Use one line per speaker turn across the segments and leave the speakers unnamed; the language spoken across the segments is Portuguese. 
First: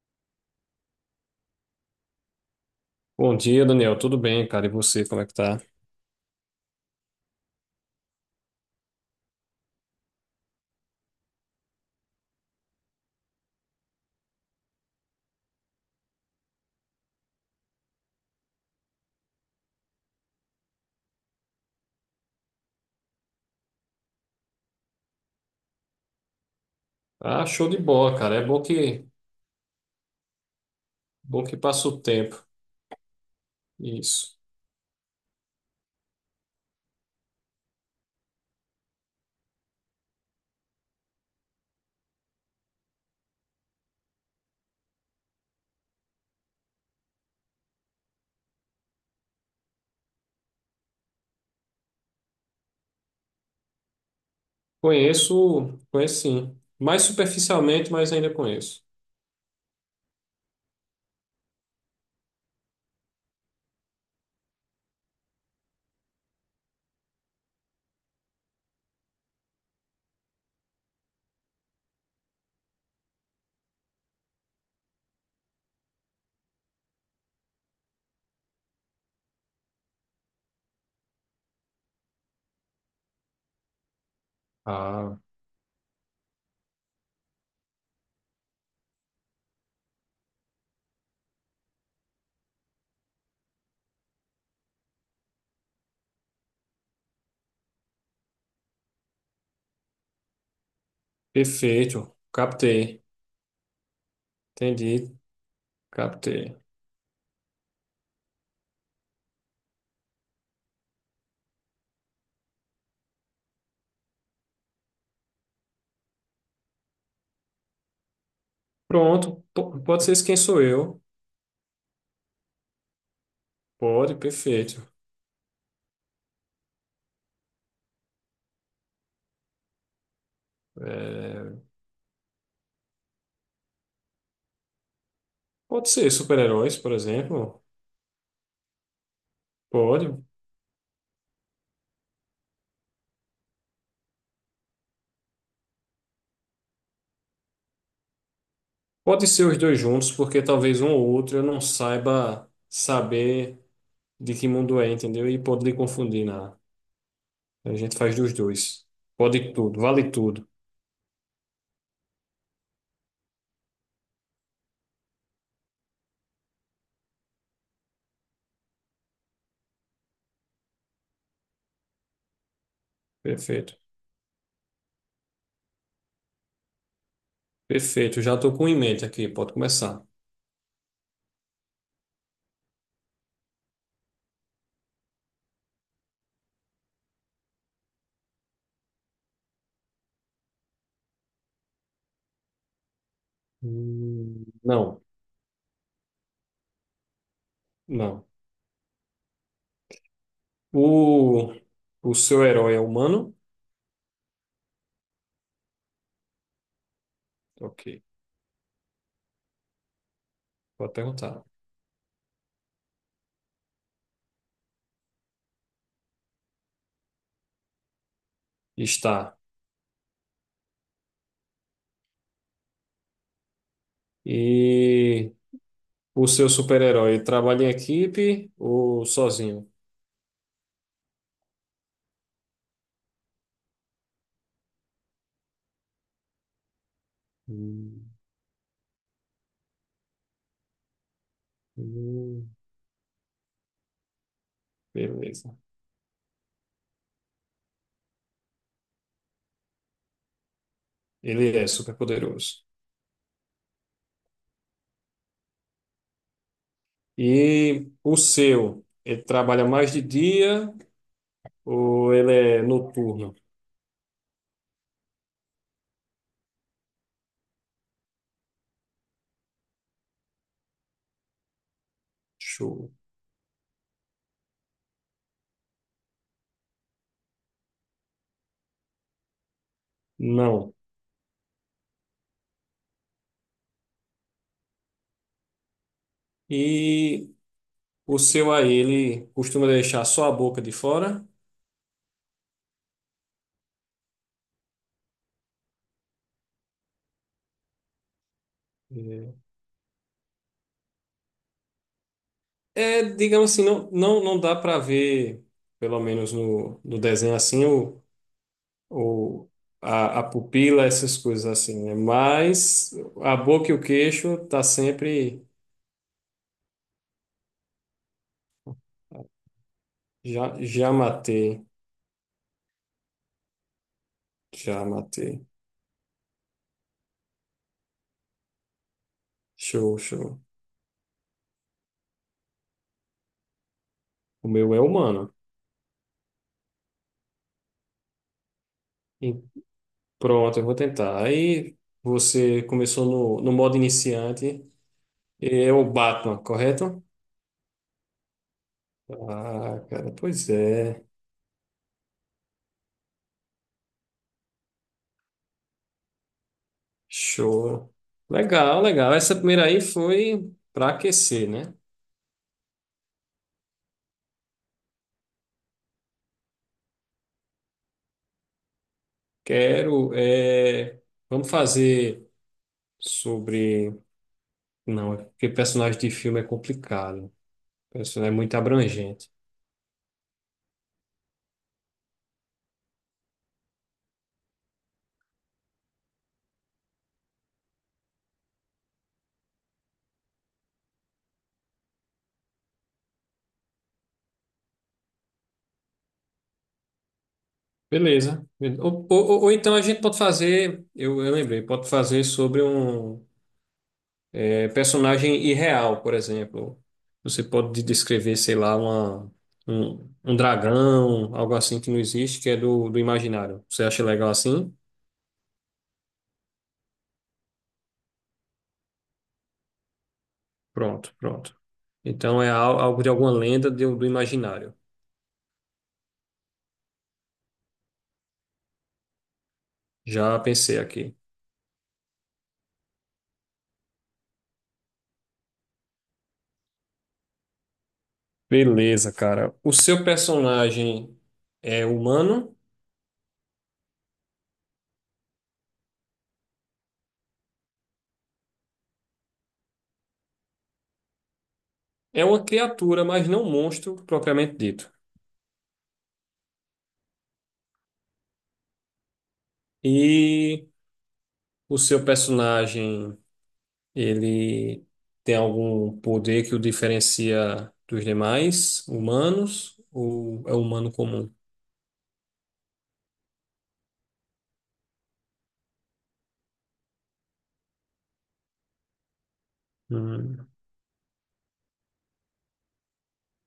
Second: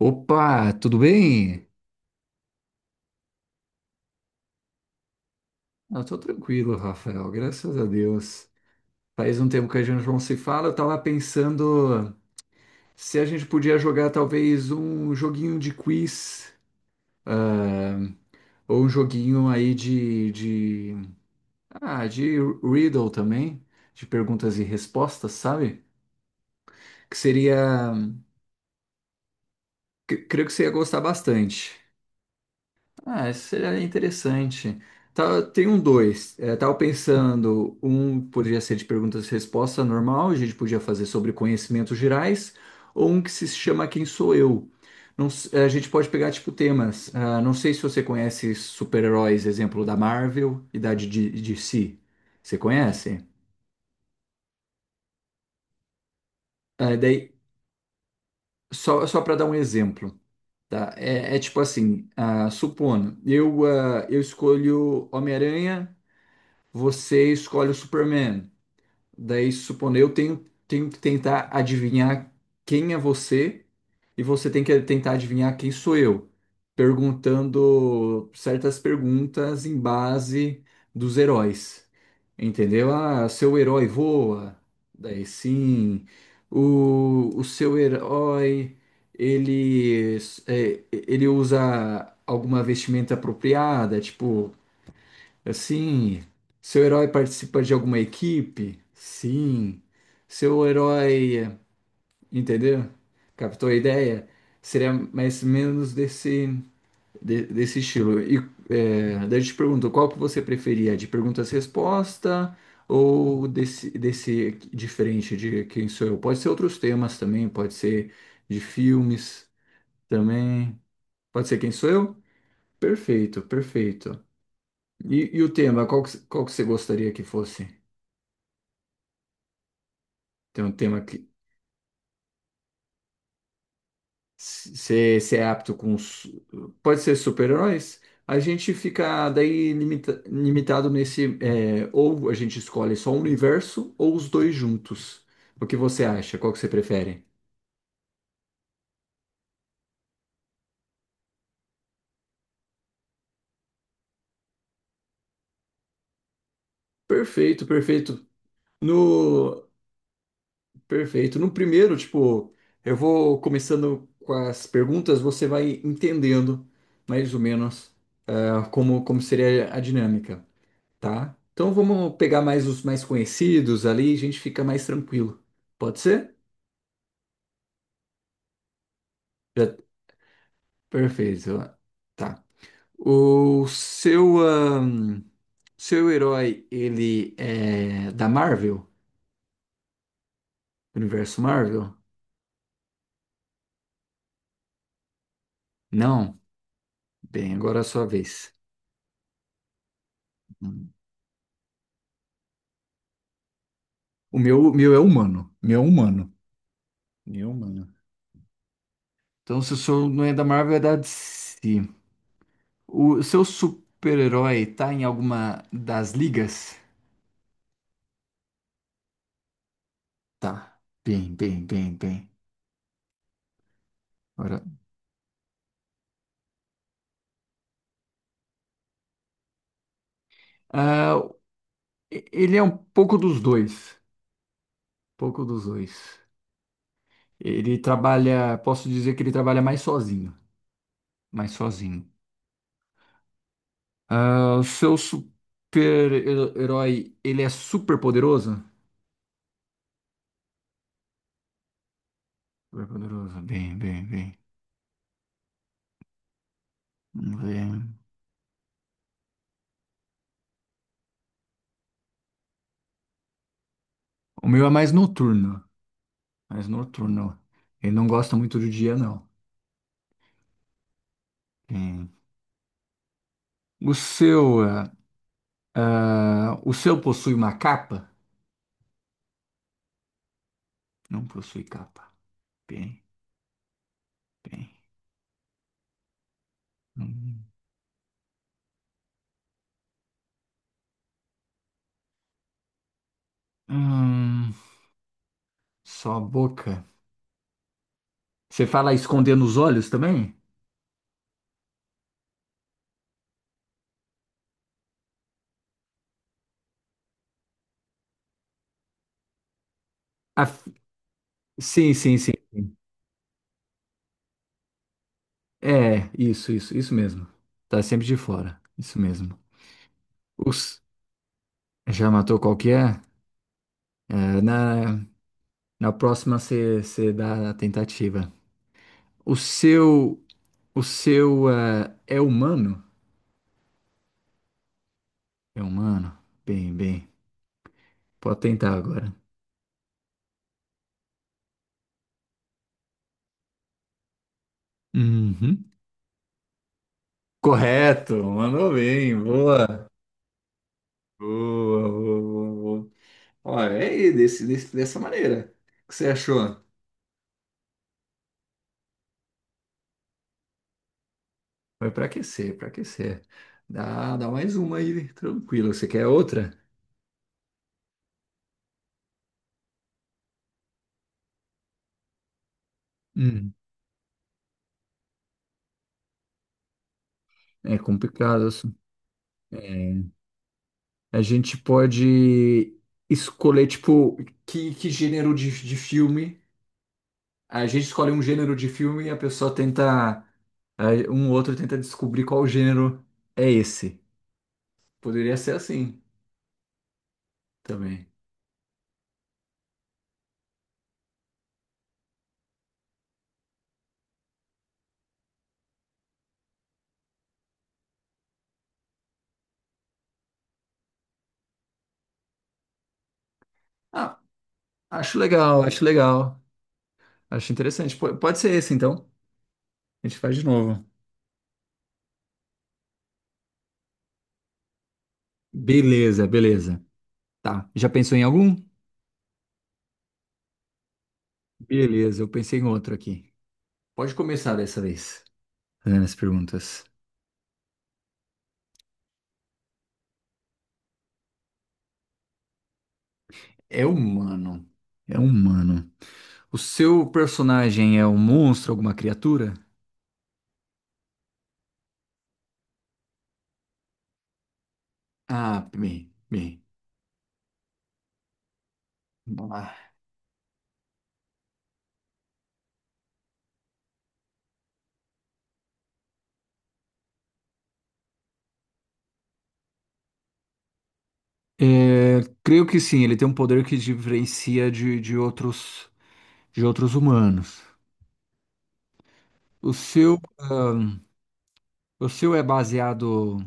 Opa, tudo bem?
Bom dia, Daniel. Tudo bem, cara? E você, como é que tá?
Eu tô tranquilo, Rafael, graças a Deus. Faz um tempo que a gente não se fala, eu tava pensando se a gente podia jogar talvez um joguinho de quiz ou um joguinho aí de riddle também, de perguntas e respostas, sabe? Que
Ah, show de
seria,
bola, cara. É bom que
creio que você ia gostar
bom que
bastante.
passa o tempo.
Ah, isso seria
Isso.
interessante. Tá, tem um dois. É, tava pensando, um poderia ser de perguntas e respostas normal, a gente podia fazer sobre conhecimentos gerais, ou um que se chama Quem Sou Eu. Não s- é, a gente pode pegar, tipo, temas. Ah, não sei se você conhece super-heróis, exemplo, da Marvel e da de DC. Você conhece?
Conheço, conheço sim.
Ah,
Mais
daí,
superficialmente, mas ainda conheço.
só para dar um exemplo, tá? É tipo assim, supondo, eu escolho Homem-Aranha. Você escolhe o Superman. Daí, supondo, eu tenho, tenho que tentar adivinhar quem é você e você tem que tentar adivinhar quem sou eu, perguntando certas perguntas em base dos heróis. Entendeu? Ah, seu herói voa.
Ah,
Daí sim. O seu herói, ele, é, ele usa alguma vestimenta apropriada, tipo. Assim, seu herói participa de alguma equipe? Sim. Seu herói,
perfeito.
entendeu?
Captei.
Captou a ideia? Seria
Entendi.
mais ou menos desse,
Captei.
desse estilo. E é, daí eu te pergunto, qual que você preferia? De perguntas-resposta ou desse, desse diferente de quem sou eu? Pode ser outros temas também, pode ser de
Pronto.
filmes
Pode ser esse Quem Sou
também.
Eu.
Pode ser quem sou eu? Perfeito,
Pode,
perfeito.
perfeito.
E o tema, qual que você gostaria que fosse? Tem um tema que
É,
se é apto
pode
com.
ser
Su-
super-heróis, por
Pode ser
exemplo.
super-heróis? A gente fica daí
Pode.
limitado nesse. É, ou a gente escolhe só um universo ou os dois juntos. O que você acha? Qual que você prefere?
Pode ser os dois juntos, porque talvez um ou outro eu não saiba saber de que mundo é, entendeu? E pode lhe confundir nada.
Perfeito,
A gente faz
perfeito.
dos dois. Pode
No.
tudo, vale tudo.
Perfeito. No primeiro, tipo, eu vou começando com as perguntas, você vai entendendo mais ou menos ah, como, como seria a dinâmica. Tá? Então vamos pegar mais os mais
Perfeito.
conhecidos ali, a gente fica mais tranquilo. Pode ser?
Perfeito. Já estou com em mente aqui, pode
Já-
começar.
Perfeito. Tá. O seu, seu herói, ele é da Marvel? Universo Marvel?
Não,
Não? Bem, agora é a sua
não.
vez. Hum.
O, o seu herói é humano?
O meu é humano. Meu é humano. Meu é
Ok,
humano. Então, se o seu não é da Marvel, é
pode
da
perguntar.
DC. O seu super-herói tá em alguma das ligas?
Está.
Tá. Bem, bem, bem, bem. Agora
E o seu super-herói trabalha em equipe ou sozinho?
ah, ele é um pouco dos dois, pouco dos dois. Ele
Hum,
trabalha, posso dizer que ele trabalha mais sozinho, mais sozinho.
hum.
Ah, o seu
Beleza.
super-herói, ele é super poderoso?
Ele é super poderoso.
Super poderoso, bem, bem, bem. Vamos
E
ver.
o seu, ele trabalha mais de dia ou ele é noturno?
O meu é mais noturno, mais noturno. Ele não gosta muito do dia, não. Bem.
Show.
O seu, ah, o seu possui uma capa?
Não.
Não possui capa. Bem, bem.
E
Hum,
o seu aí, ele costuma deixar só a boca de fora?
Hum, só a boca. Você fala
É,
escondendo os olhos também?
é, digamos assim, não, não, não dá para ver, pelo menos no desenho assim, o, a
Ah, f-
pupila, essas coisas assim,
sim,
né?
sim, sim, sim.
Mas a boca e o queixo tá sempre.
É, isso mesmo. Tá sempre de fora. Isso mesmo.
Já,
Ups,
já matei,
já matou qual que é? É,
já
na,
matei.
na próxima você dá a tentativa. O
Show,
seu,
show.
é humano?
O meu é humano.
É humano? Bem, bem. Pode tentar agora.
Pronto, eu vou tentar. Aí você começou no modo iniciante.
Uhum.
É o Batman, correto?
Correto, mandou bem,
Ah,
boa.
cara, pois é.
Boa, boa, boa, boa. Olha, é aí, dessa maneira. O que você achou?
Show. Legal, legal. Essa primeira aí foi para aquecer, né?
Foi para aquecer, para aquecer. Dá, dá mais uma aí, tranquilo. Você quer outra?
Quero. Vamos fazer
Hum,
sobre. Não, é porque personagem de filme é complicado.
é
Personagem é
complicado
muito
isso.
abrangente.
A gente pode escolher, tipo, que gênero de filme. A gente escolhe um gênero de filme e a pessoa tenta aí. Um outro tenta descobrir qual gênero é esse. Poderia ser assim também.
Beleza. Ou então a gente pode fazer. Eu lembrei, pode fazer sobre um. Personagem irreal, por exemplo. Você pode descrever, sei lá, um dragão, algo assim que não existe, que é do imaginário. Você acha
Ah,
legal assim?
acho legal, acho legal. Acho interessante. Pode ser esse, então. A gente faz de novo.
Pronto, pronto. Então é algo de alguma lenda do imaginário.
Beleza, beleza. Tá. Já pensou em algum?
Já pensei aqui.
Beleza, eu pensei em outro aqui. Pode começar dessa vez, fazendo as perguntas.
Beleza, cara. O seu personagem é humano?
É humano. É humano. O seu personagem é um monstro, alguma criatura?
É uma criatura, mas não um monstro propriamente dito.
Ah, bem, bem. Vamos lá.
E o seu personagem, ele tem algum poder que o diferencia dos demais humanos ou é humano comum?
É, creio que sim, ele tem um poder que diferencia de outros humanos. O seu,
Hum,
ahn, o seu é baseado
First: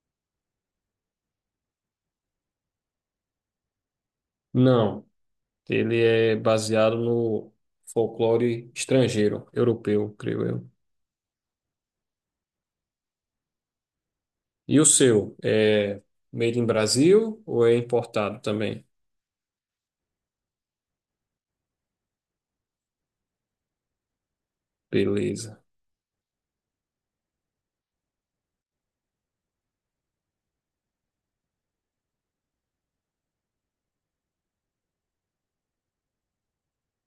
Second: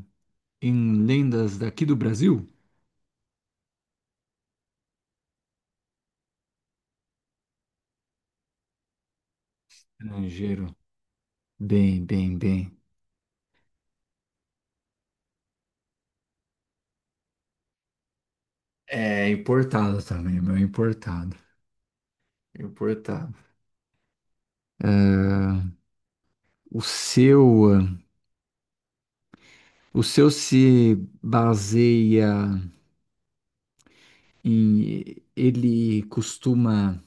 em lendas daqui do Brasil?
Não, ele é baseado no folclore estrangeiro, europeu, creio eu.
Estrangeiro. Bem, bem, bem.
E o seu é made in Brasil ou é importado também?
É importado também, meu, é importado. Importado.
Beleza.
Ah, o seu, o seu se baseia em ele costuma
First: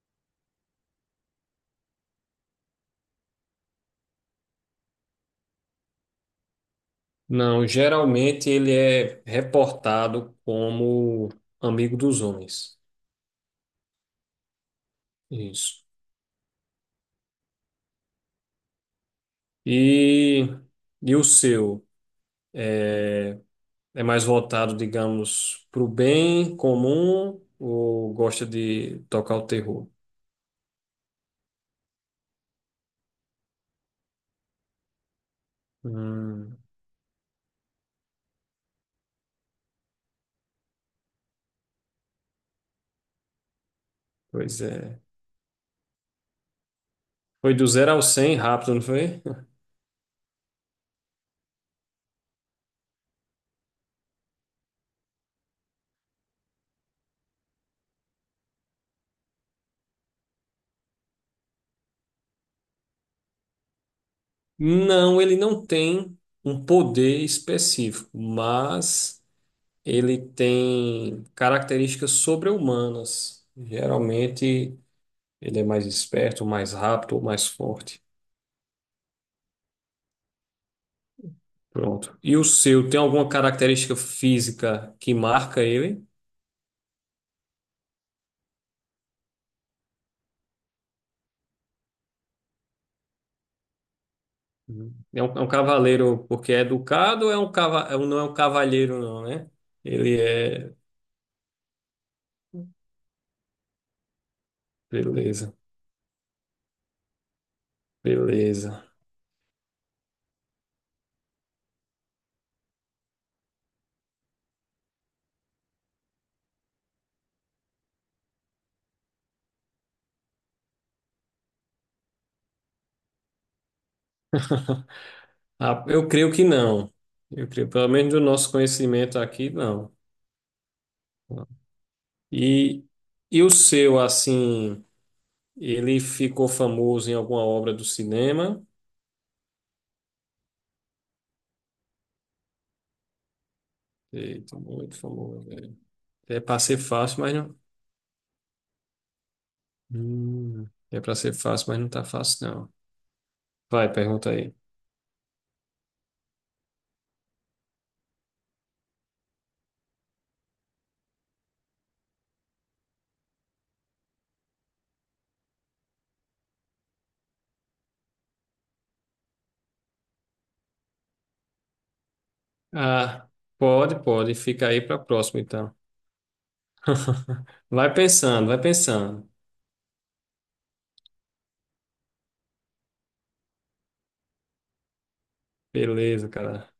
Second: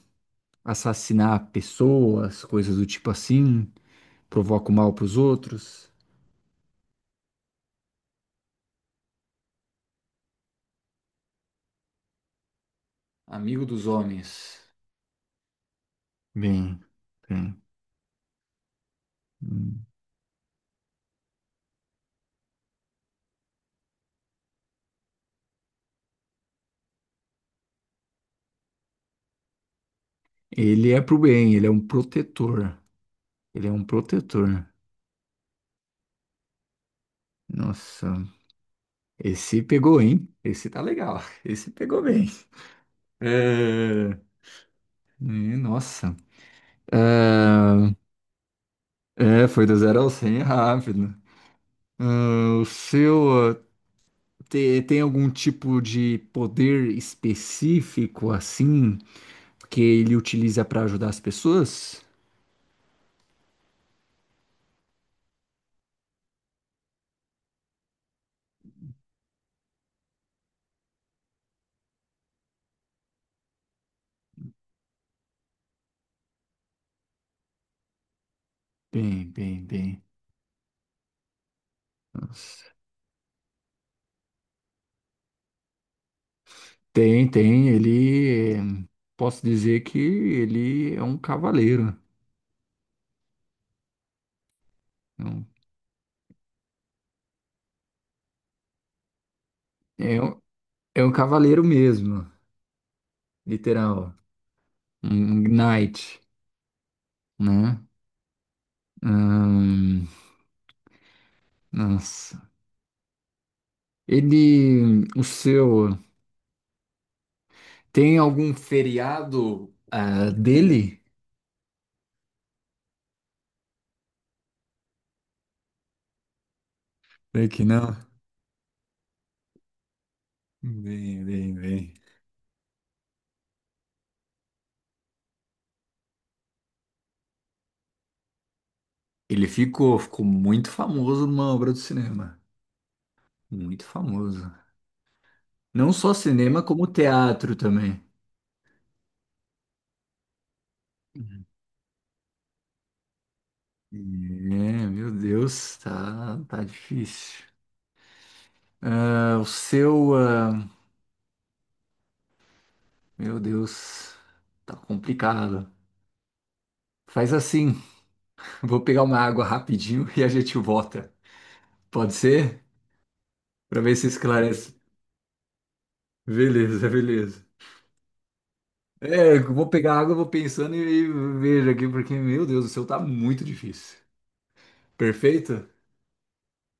assassinar pessoas, coisas do tipo assim, provoca o mal para os outros.
Não, geralmente ele é reportado como amigo dos homens.
Amigo dos homens.
Isso.
Bem, bem. Hum.
E, e o seu? é É mais voltado, digamos, para o bem comum ou gosta de tocar o terror?
Ele é pro bem, ele é um protetor. Ele é um protetor.
Hum,
Nossa, esse pegou, hein? Esse tá legal. Esse pegou bem. É...
pois é.
nossa.
Foi do
Ah,
zero ao 100 rápido, não foi?
é, foi do zero ao 100 é rápido. Ah, o seu ah, tem algum tipo de poder específico assim que ele utiliza para ajudar as pessoas?
Não, ele não tem um poder específico, mas ele tem características sobre-humanas. Geralmente, ele é mais esperto, mais rápido ou mais forte.
Bem, bem, bem.
Pronto. E o
Nossa.
seu tem alguma característica física que marca ele?
Tem, tem. Ele, eh, posso dizer que ele é um cavaleiro.
Uhum.
É
É
um,
um cavaleiro porque é educado, ou não é um cavalheiro não, né? Ele
é um
é,
é um cavaleiro mesmo, literal. Um
beleza,
knight, né?
beleza.
Ahn, nossa. Ele, o seu. Tem algum feriado ah, dele?
Ah, eu creio que não. Eu
Creio que
creio, pelo
não.
menos do nosso conhecimento aqui, não.
Bem, bem, bem.
E, e o seu, assim, ele ficou famoso em alguma obra do cinema?
Ele ficou, ficou muito famoso numa obra do cinema. Muito famoso.
Eita, muito famoso.
Não só
É para
cinema,
ser
como
fácil, mas
teatro
não.
também.
É para ser fácil, mas não tá fácil, não. Vai,
É,
pergunta aí.
meu Deus, tá, tá difícil. Ah, o seu, ah, meu Deus, tá complicado. Faz assim, vou pegar uma água rapidinho e a gente volta. Pode ser?
Ah,
Pra ver
pode,
se
pode. Fica
esclarece.
aí para próxima, então.
Beleza, beleza.
Vai pensando, vai pensando.
É, eu vou pegar água, eu vou pensando e vejo aqui, porque, meu Deus do céu, tá muito difícil. Perfeito?
Beleza, cara.